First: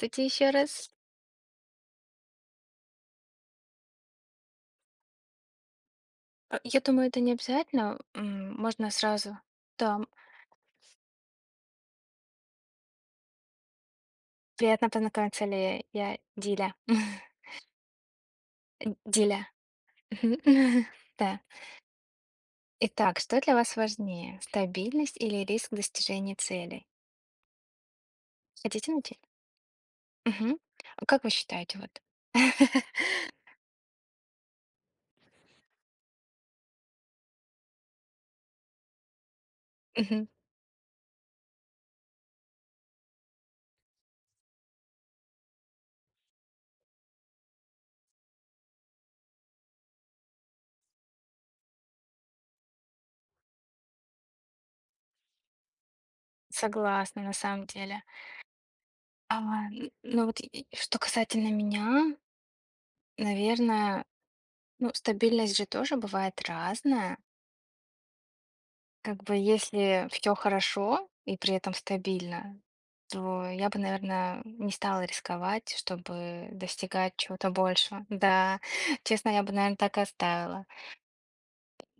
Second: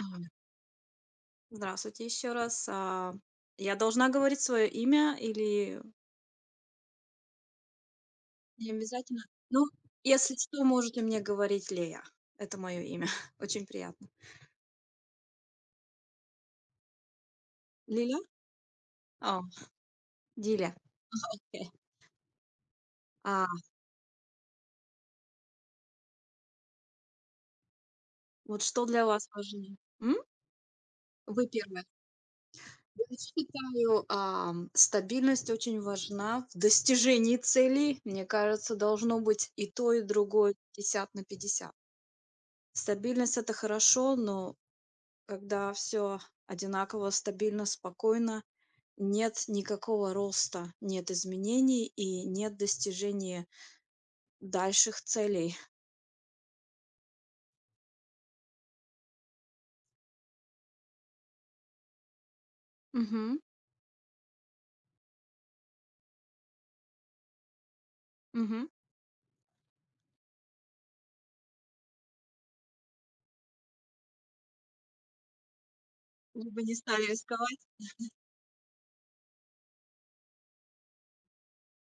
Ам, еще раз. Здравствуйте еще раз. Я должна говорить свое имя или А, я думаю, это не обязательно. Не Можно обязательно? сразу. Ну, Да, если что, можете мне говорить Лея. Это мое имя. Очень приятно. приятно познакомиться, ли я Диля. Лиля? А, Диля. Диля. Да. Окей. Итак, что А, для вас важнее, стабильность или риск достижения целей? вот что Хотите для начать? вас важнее? М? Мгм. А как вы Вы считаете, первая. вот? Я считаю, стабильность очень важна в достижении целей. Мне кажется, должно быть и то, и Мгм. другое 50 на 50. Стабильность это хорошо, но когда все одинаково, стабильно, спокойно, нет никакого роста, нет изменений и нет достижения дальших целей. Согласна, на самом деле. А, ну вот, и что касательно меня, Мгм, наверное, ну, стабильность же тоже бывает разная. мгм. Как бы если все хорошо и при этом стабильно, то я бы, наверное, не стала рисковать, чтобы Мы бы не стали достигать чего-то рисковать. большего. Да, честно, я бы, наверное, так и оставила.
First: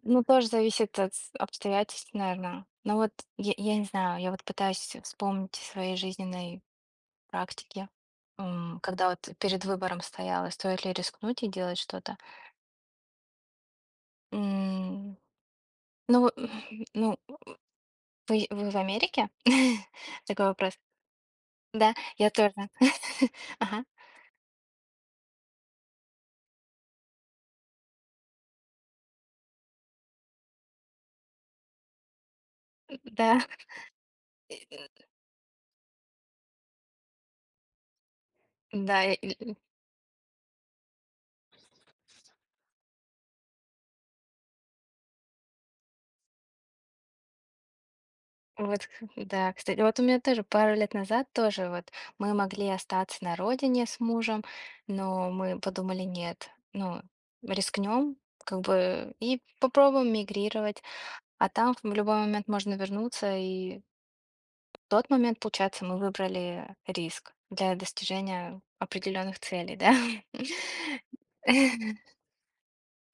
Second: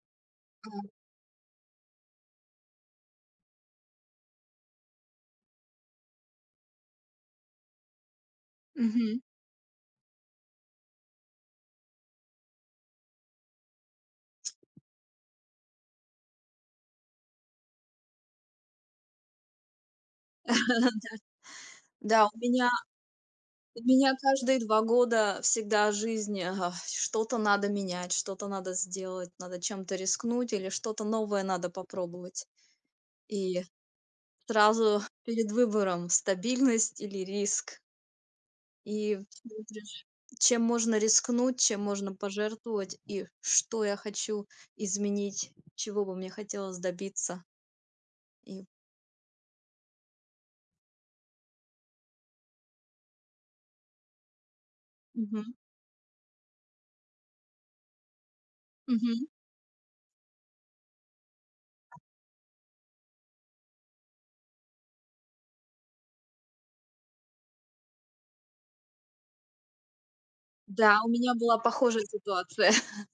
Ну, тоже зависит от с обстоятельств, наверное. Но вот я не знаю, я вот пытаюсь вспомнить из своей жизненной практики, когда Мгм. вот перед выбором стояла, стоит ли рискнуть и делать что-то. М, ну, ну, вы в Америке? Такой вопрос. Да, Да, я у тоже. меня у Ага, меня каждые 2 года всегда жизнь, что-то надо менять, что-то надо сделать, надо чем-то рискнуть или что-то новое надо попробовать. да, И И- сразу перед выбором: стабильность или риск. да, И и чем можно рискнуть, чем можно пожертвовать и что я хочу изменить, чего бы мне хотелось добиться. И вот, да. Кстати, вот у меня тоже пару лет назад тоже вот мы могли остаться на родине с мужем, но Мгм, мы подумали: "Нет, ну, рискнем, как бы, мгм. и попробуем мигрировать, а там в любой момент можно вернуться". И в тот момент, получается, мы выбрали риск для достижения определенных целей, да. Да, у меня была похожая ситуация.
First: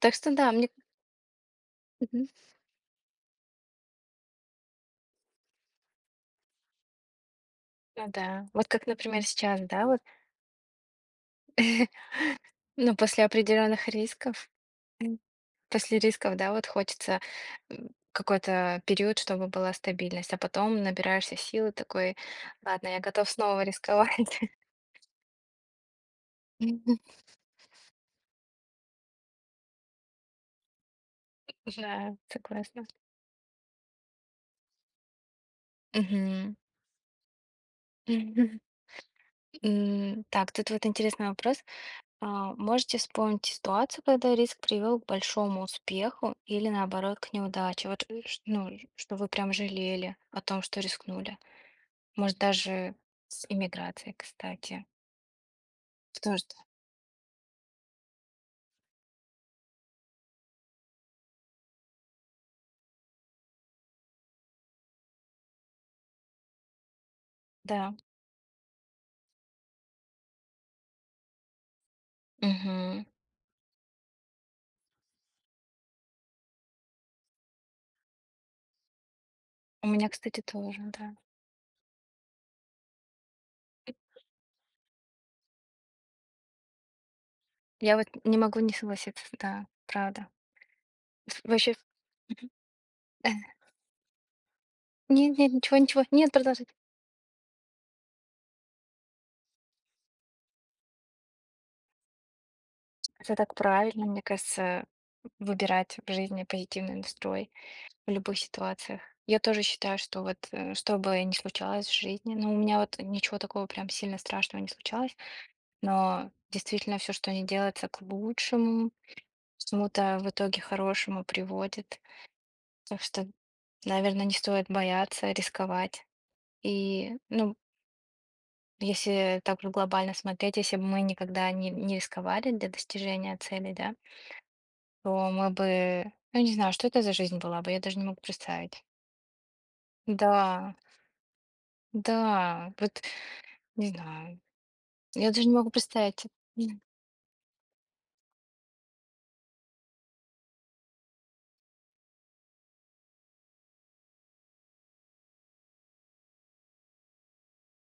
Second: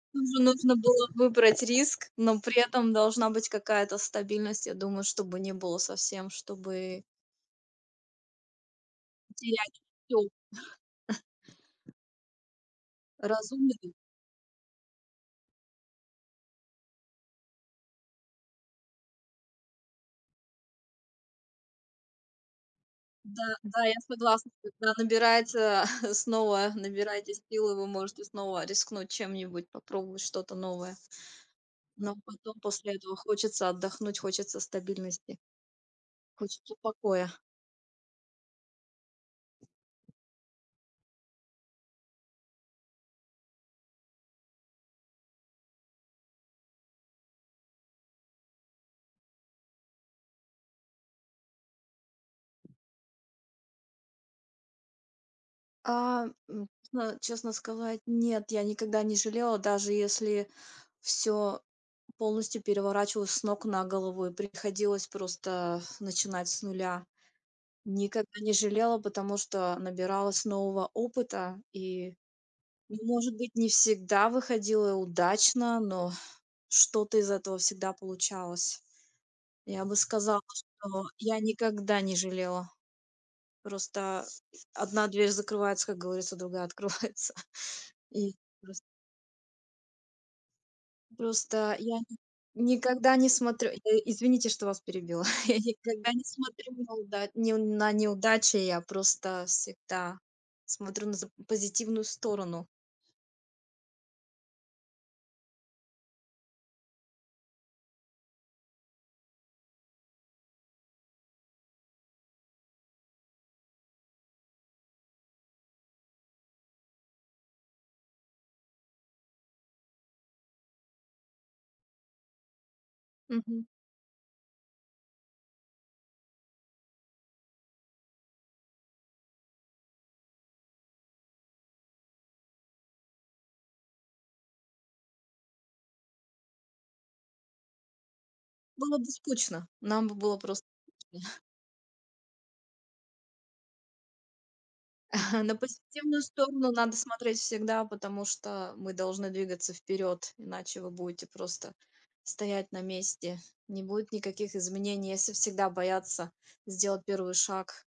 Так что Тоже да, мне нужно было выбрать риск, но при этом должна быть какая-то стабильность, я думаю, чтобы не было совсем, чтобы ну да. Вот как, например, сейчас, терять да, вот, всё ну, после разумно. определенных рисков, м, после рисков, да, вот хочется какой-то период, чтобы была стабильность, а потом набираешься силы такой, ладно, я готов Да, снова да, я рисковать. согласна, когда набирается снова, набираете силы, вы можете снова рискнуть чем-нибудь, попробовать что-то новое. Но Да, потом согласна. после этого хочется отдохнуть, хочется стабильности, Мгм. хочется покоя. Так, тут вот интересный вопрос. А, можете вспомнить ситуацию, когда риск привел к большому успеху или наоборот к неудаче? Вот, ну, что вы прям жалели о том, что рискнули? Может, даже с иммиграцией, кстати. Тоже, да. Честно сказать, нет, я никогда не жалела, даже если все полностью переворачивалось с ног на голову и приходилось просто начинать с нуля. Да. Никогда не жалела, потому что набиралась нового опыта и, ну, Мгм. может быть, не всегда выходило удачно, но что-то из этого всегда получалось. Я У бы меня, сказала, кстати, тоже, что да. я никогда не жалела. Просто одна дверь закрывается, как говорится, другая открывается. Я вот И не могу не просто согласиться, да, правда. Вообще, просто я никогда не э, смотрю, извините, что вас перебила. нет, нет, Я ничего, ничего, никогда не нет, продолжить. смотрю на уда не на неудачи, я просто всегда смотрю на за позитивную сторону. Это так правильно, мне кажется, выбирать в жизни позитивный настрой в любых ситуациях. Я тоже считаю, что вот что бы ни случалось в жизни, ну, у меня вот ничего такого прям сильно страшного не случалось, но действительно все, что не делается к лучшему, к чему-то в итоге хорошему приводит. Так что, Мгм. наверное, не стоит бояться, рисковать. И, ну, если так же глобально смотреть, если бы мы никогда не рисковали для достижения цели, да, то мы бы, ну, не знаю, что это за жизнь была бы, я даже не могу представить. Было бы скучно, нам бы было просто Да, скучно. да, вот, не знаю, я даже не На могу позитивную представить. сторону М, надо смотреть всегда, потому что мы должны двигаться вперед, иначе вы будете просто стоять на месте. Не будет никаких изменений, если всегда бояться сделать первый шаг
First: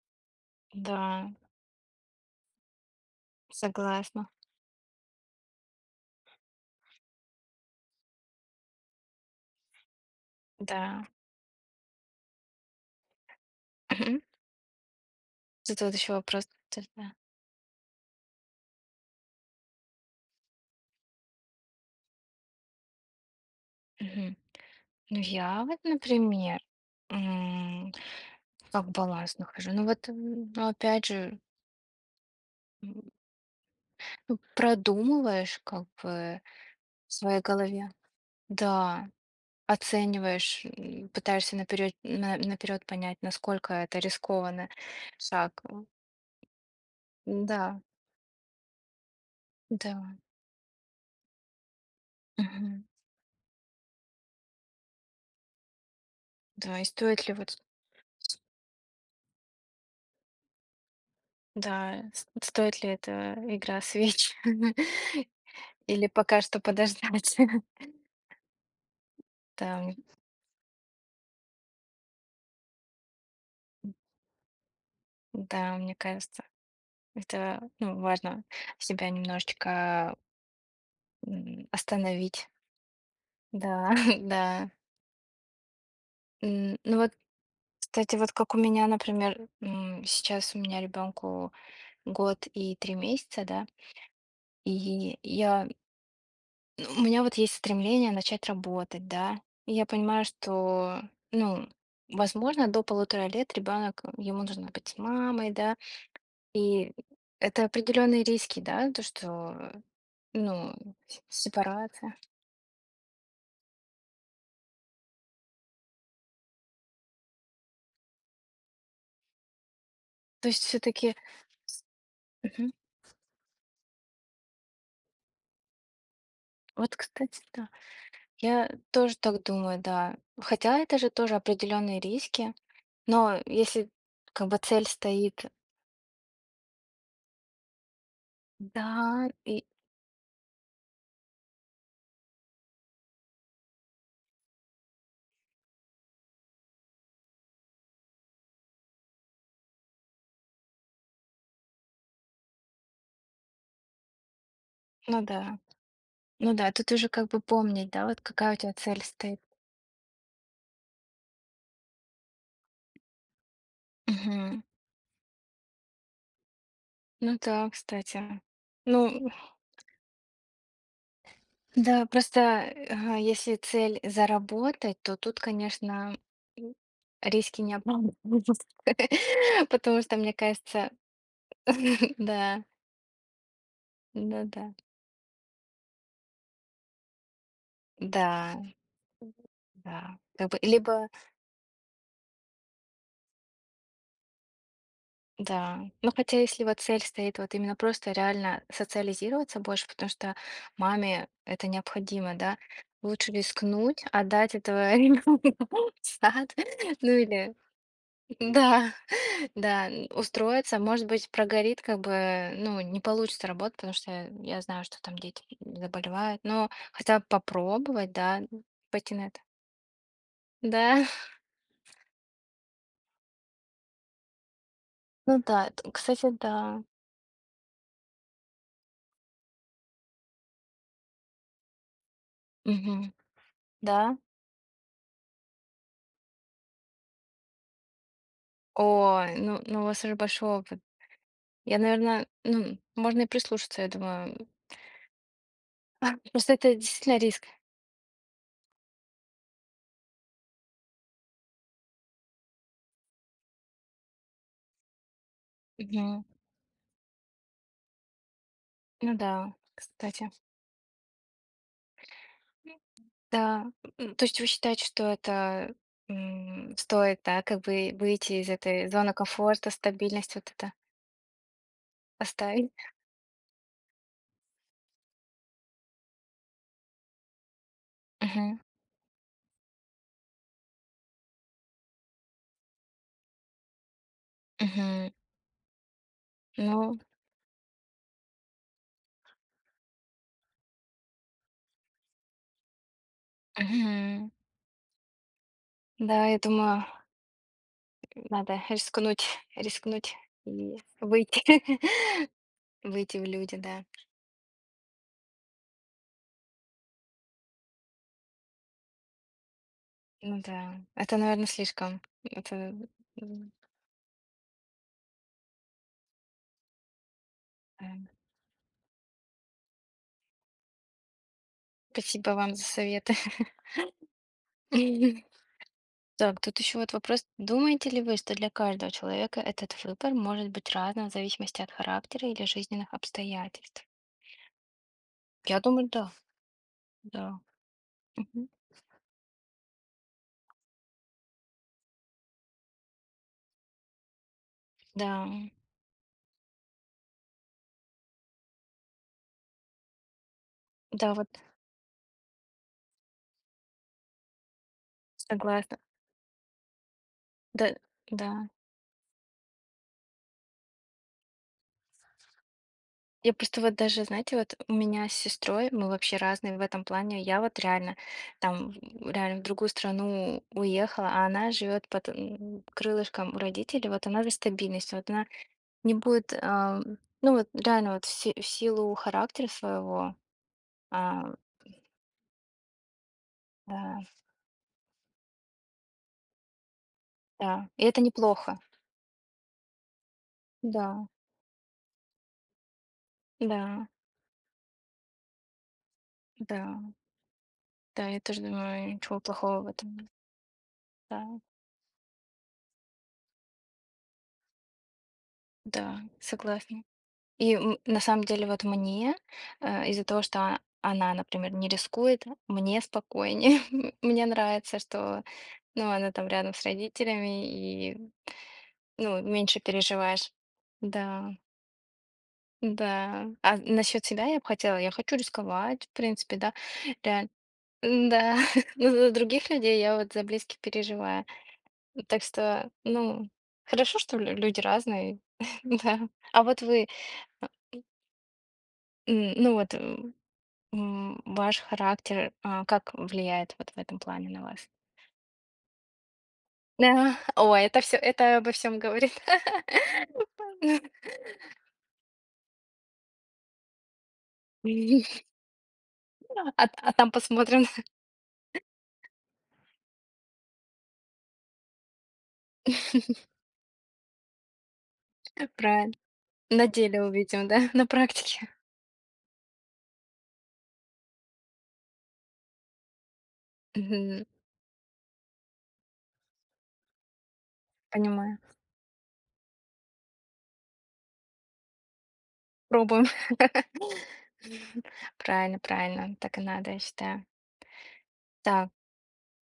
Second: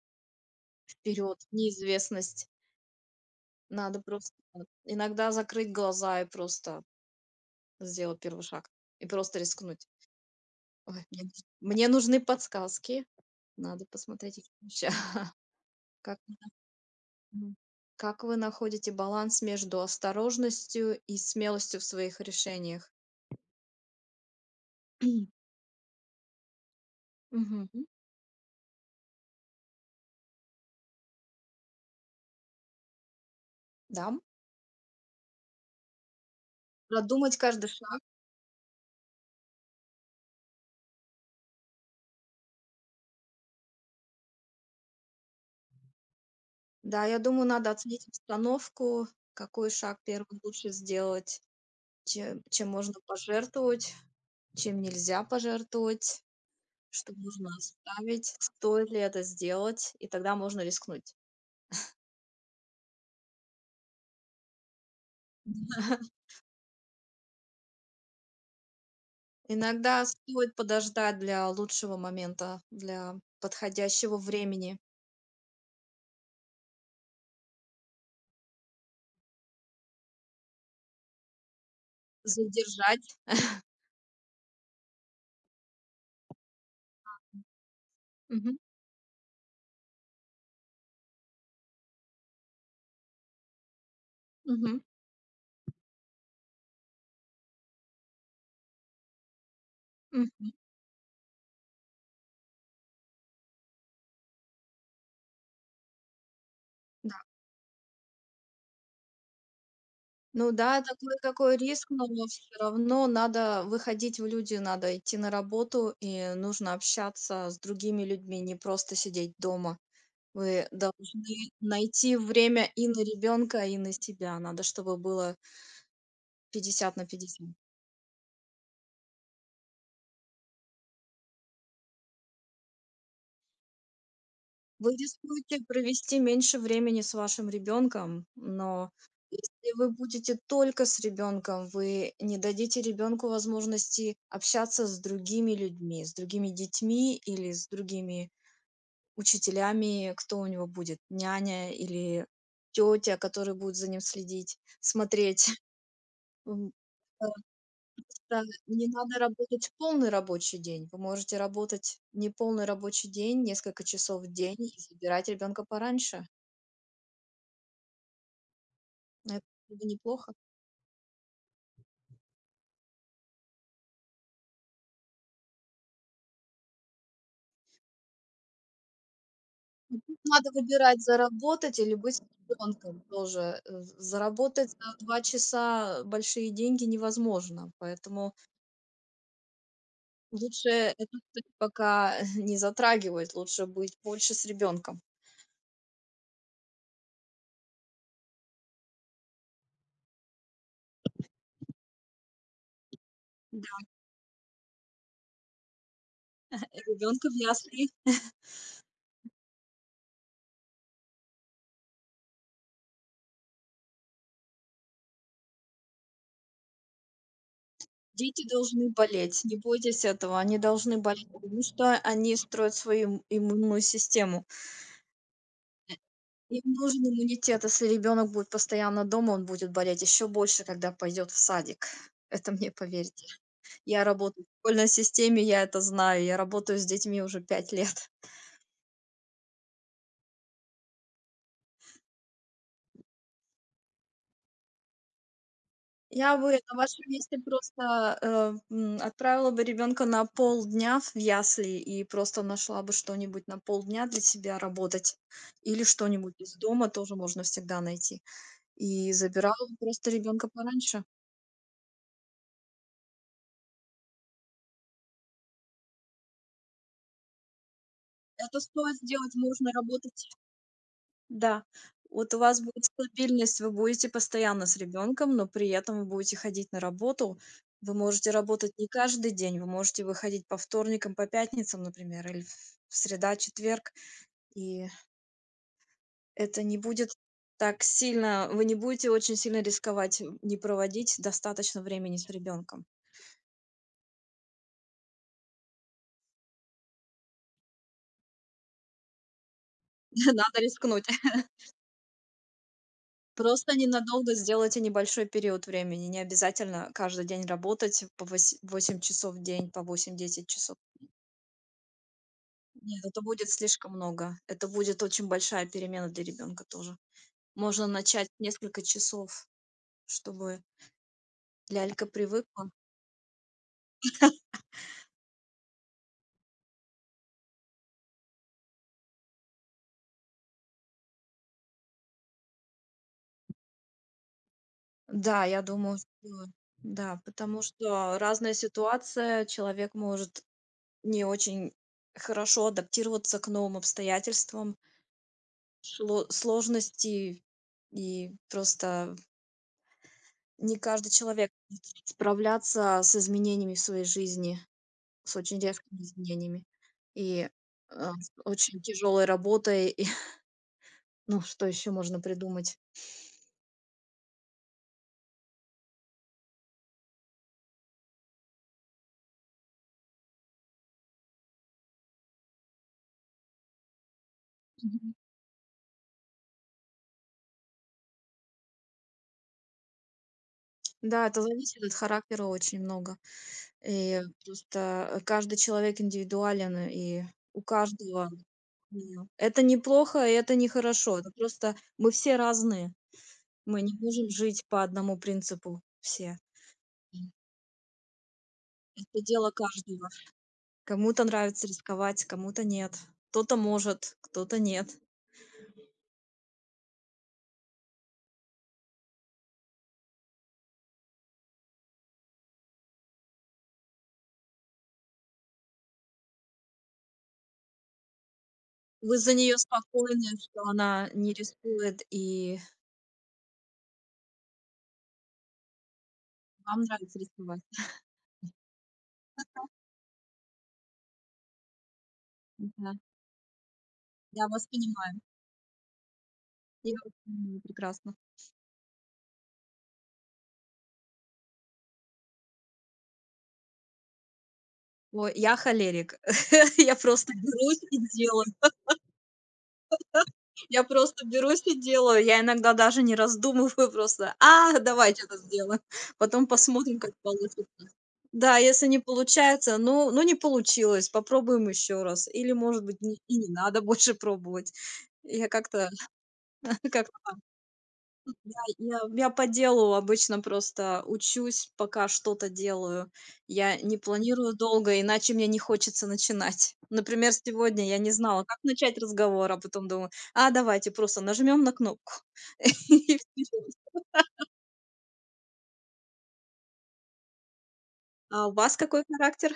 Да, вперед, в неизвестность. Надо согласна, просто иногда закрыть глаза и просто сделать первый шаг. И просто рискнуть. Ой, да. Мне нужны подсказки. Надо Мгм. посмотреть их вообще. Тут вот еще Как вопрос. Да. Да. Мгм. Как вы находите баланс между осторожностью и смелостью в своих решениях? Мгм. Ну, я вот, например. Мгм. Как баланс нахожу? Ну вот, ну опять же, м, Да. ну, продумываешь как бы в Продумать своей каждый голове. шаг. Да, оцениваешь, пытаешься наперед, наперед понять, насколько это рискованный шаг. Да, я думаю, надо Да, оценить обстановку, какой шаг да. первым лучше сделать, чем Мгм. можно пожертвовать, чем нельзя пожертвовать, Да, и что стоит ли нужно вот, оставить, стоит ли это сделать, и тогда можно рискнуть. да, стоит ли эта игра свеч? Или пока что подождать? Да, Иногда стоит подождать для лучшего момента, для подходящего времени, да, мне кажется, это ну, важно себя немножечко остановить. задержать. Да, да. Ну вот, кстати, вот как Мгм. у меня, например, сейчас у меня ребенку год и 3 месяца, да, Мгм. и я, ну, у меня вот есть стремление начать работать, да. И я понимаю, Мгм. что, ну, возможно, до 1,5 лет ребенок, ему нужно быть с мамой, да. И Да. это определенные риски, да, то, что, Ну ну, да, такой такой риск, но сепарация. все равно надо выходить в люди, надо идти на работу, и нужно общаться с другими людьми, не просто сидеть дома. То есть Вы все-таки, должны найти время и на ребенка, и на себя. Надо, чтобы было 50 вот, на кстати, 50. да. Я тоже так думаю, да. Хотя это же тоже определенные риски. Но если как бы цель Вы стоит, рискуете провести меньше времени с вашим ребенком, но да, и если вы будете только с ребенком, вы не дадите ребенку возможности общаться с другими людьми, с другими детьми или с другими учителями, кто у него будет, няня или тетя, которая будет за ним следить, ну смотреть. да, ну да, тут уже как бы помнить, да, вот просто какая у тебя не цель надо стоит. работать полный рабочий день. Вы можете работать не полный рабочий день, несколько часов в день Мгм. и забирать ребенка пораньше. Ну да, кстати. Ну Это было бы неплохо. да, просто если цель заработать, то тут, конечно, м, риски не оправданы. Потому что, мне Надо кажется, выбирать заработать или быть с да, ребенком тоже. Э, да, заработать да, за 2 часа большие деньги невозможно, поэтому да, да. Как бы, лучше либо. это тып пока не затрагивать, лучше быть больше с ребенком. Да, ну хотя если вот цель стоит вот именно просто реально социализироваться больше, потому что маме это необходимо, да, лучше Да. рискнуть, отдать этого ребенка в сад, ну Ребенка в или, ясли. да, да, устроиться, может быть, прогорит, как бы, ну, не получится работать, потому что я знаю, что там дети заболевают, но хотя бы попробовать, да, Дети должны пойти на это. болеть, не бойтесь этого, они должны Да, болеть, потому что они строят свою им иммунную систему. ну да, кстати, Им да. нужен иммунитет, если ребенок будет постоянно дома, он будет болеть еще больше, когда пойдет в садик. Это мне Мгм. поверьте. Да. Я работаю в школьной системе, я это знаю. Я работаю с детьми уже 5 лет. О, ну, у вас уже большой опыт. Я, наверное, ну, можно и прислушаться, я думаю. Я бы Просто на это вашем действительно месте риск. просто, отправила бы ребенка на полдня в ясли и просто нашла бы что-нибудь на полдня для себя работать. Или Мгм. что-нибудь из дома тоже можно всегда найти. И Ну да, забирала бы просто кстати. ребенка пораньше. Да. То есть вы считаете, что это стоит, да, как бы выйти из Это этой стоит зоны сделать, можно комфорта, работать. стабильность вот это Да, вот у вас оставить? будет стабильность, вы будете постоянно с ребенком, но при этом вы будете ходить на работу. Вы можете Мгм. работать не каждый день, вы можете выходить по вторникам, по пятницам, например, или в среда, четверг, и Мгм. это не Ну, будет так сильно, вы не будете очень сильно рисковать, не проводить достаточно времени с ребенком. мгм. Да, я думаю, надо рискнуть, рискнуть Надо и рискнуть. выйти, выйти в люди, Просто да. ненадолго сделайте небольшой период времени. Не обязательно каждый день работать по 8 часов в день, по Ну 8-10 часов. да, это, наверное, слишком. Это, Нет, это будет м, слишком много. Это будет очень большая перемена для ребенка тоже. Можно да. начать несколько часов, чтобы лялька Спасибо вам привыкла. за советы. Так, тут еще вот вопрос. Думаете ли вы, что для каждого человека этот выбор может быть разным в зависимости от характера или жизненных обстоятельств? Да, Я я думаю, думаю, да, что да, да. потому что Мгм. разная ситуация, человек может не очень хорошо адаптироваться к новым обстоятельствам, Да, сложности, и просто не каждый да, вот человек может справляться с изменениями в своей жизни. С очень согласна. резкими изменениями и, Да, а, с да. очень тяжелой работой, и, ну, что еще можно придумать? Я просто вот даже, знаете, вот у меня с сестрой, мы вообще разные в этом плане. Я вот реально там реально в другую страну уехала, а она живет под крылышком у родителей. Вот она за стабильность. Вот Мгм. она не будет, ну вот реально вот в силу характера своего, Да, а, это зависит от характера очень много. да, И просто, каждый человек индивидуален, и у да. И это каждого. неплохо. Да. Это не плохо, и это не Да, хорошо. Это просто мы все разные. Мы да, не можем жить по одному принципу все. да, М. да, я тоже думаю, ничего Это дело плохого в этом нет. каждого. Кому-то Да, нравится рисковать, кому-то нет. Кто-то может, кто-то нет. да, согласна. И, на самом деле вот мне, из-за того, что она, например, не рискует, мне спокойнее. Мне нравится, что, ну, она там рядом с родителями и, Вы ну, за нее меньше спокойны, переживаешь. что она Да. не рискует, и Да, а насчет себя я бы хотела, я хочу рисковать, в принципе, да, вам нравится реально. рисковать. Да но за других людей я вот за близких переживаю. Так что, Да, ну, хорошо, что лю я люди вас разные, понимаю. да. А вот вы, Я вас а, понимаю прекрасно. Ну вот, ваш характер, как влияет вот в этом плане на вас? Ой, я холерик. Я Да, просто ой, берусь это и все, это делаю. обо всем говорит. Я просто берусь и делаю. Я иногда даже не раздумываю просто: "А, давай чё-то сделаем, потом А посмотрим, как там получится". посмотрим. Да, если не получается, ну не получилось, попробуем еще раз. Или, может быть, не и не надо больше пробовать. Я как-то Правильно, на деле как увидим, да, на практике. Я по делу обычно просто учусь, пока что-то делаю. Я не Мгм. планирую долго, иначе мне не хочется начинать. Например, сегодня я не Понимаю. знала, как начать разговор, а потом думаю: "А, давайте просто нажмем на кнопку". Пробуем. И вперед. Правильно, правильно. Так и надо, я считаю. А у Так, вас какой характер?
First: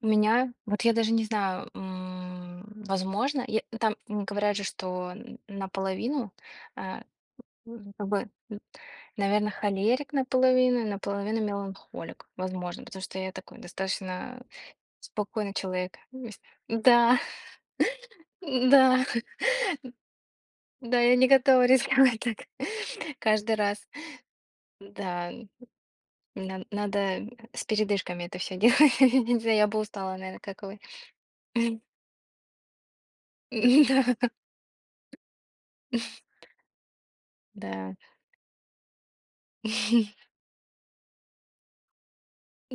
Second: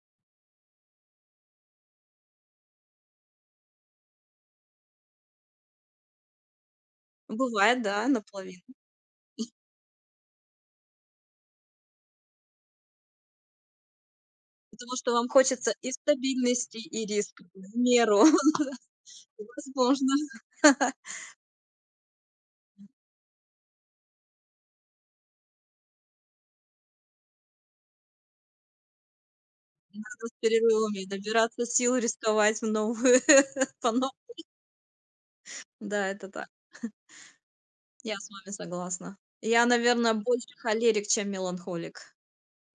у меня, вот я даже не знаю, возможно, там говорят же, что наполовину, а, Бывает, да, как бы, наполовину. наверное, холерик наполовину, и наполовину меланхолик, возможно, потому что я такой достаточно Потому что вам спокойный хочется и человек. Стабильности, и Да, риска в меру. да, Возможно, да, я не готова рисковать так каждый раз. Да, надо с передышками это все делать. Я не знаю, я бы устала, с наверное, как вы. перерывами набираться сил, рисковать в новую по-новому. Да. Да, это так. Да. Я с вами согласна. Я, наверное, больше холерик, чем меланхолик.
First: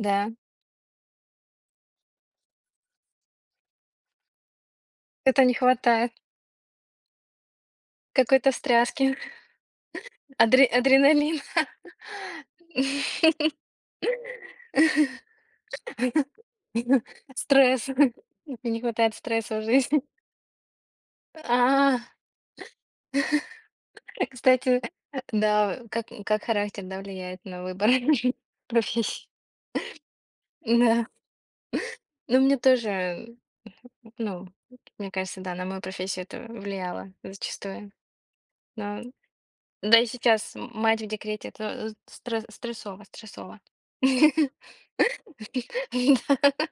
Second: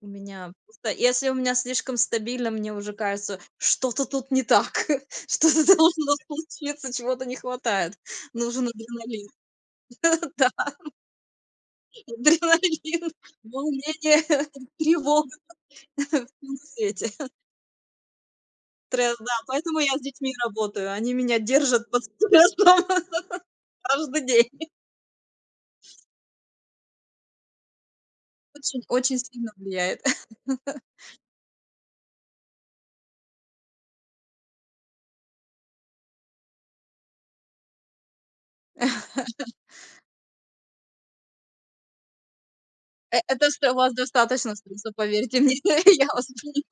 У меня просто если у меня слишком стабильно, мне уже кажется, что-то тут не так, Это не что-то хватает. должно случиться, чего-то не хватает. Какой-то Нужен встряски. адреналин. Да, Адреналин. адреналин, волнение, тревога всё на свете. Стресс. Мне не хватает Стресс, да, стресса в поэтому я с жизни. детьми работаю. Они меня держат под А, стрессом каждый день. кстати, да, как характер, да, влияет на выбор Очень очень профессии. сильно влияет. Да. Ну, мне тоже, ну, мне кажется, да, на мою профессию это влияло зачастую. Но Да и сейчас мать в декрете- это стрессово Это стрессово. что, вас достаточно стресса, поверьте мне. Я вас пони Да.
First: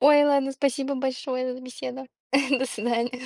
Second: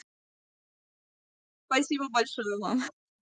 Ой, ладно, спасибо большое за беседу. Спасибо большое До вам. свидания.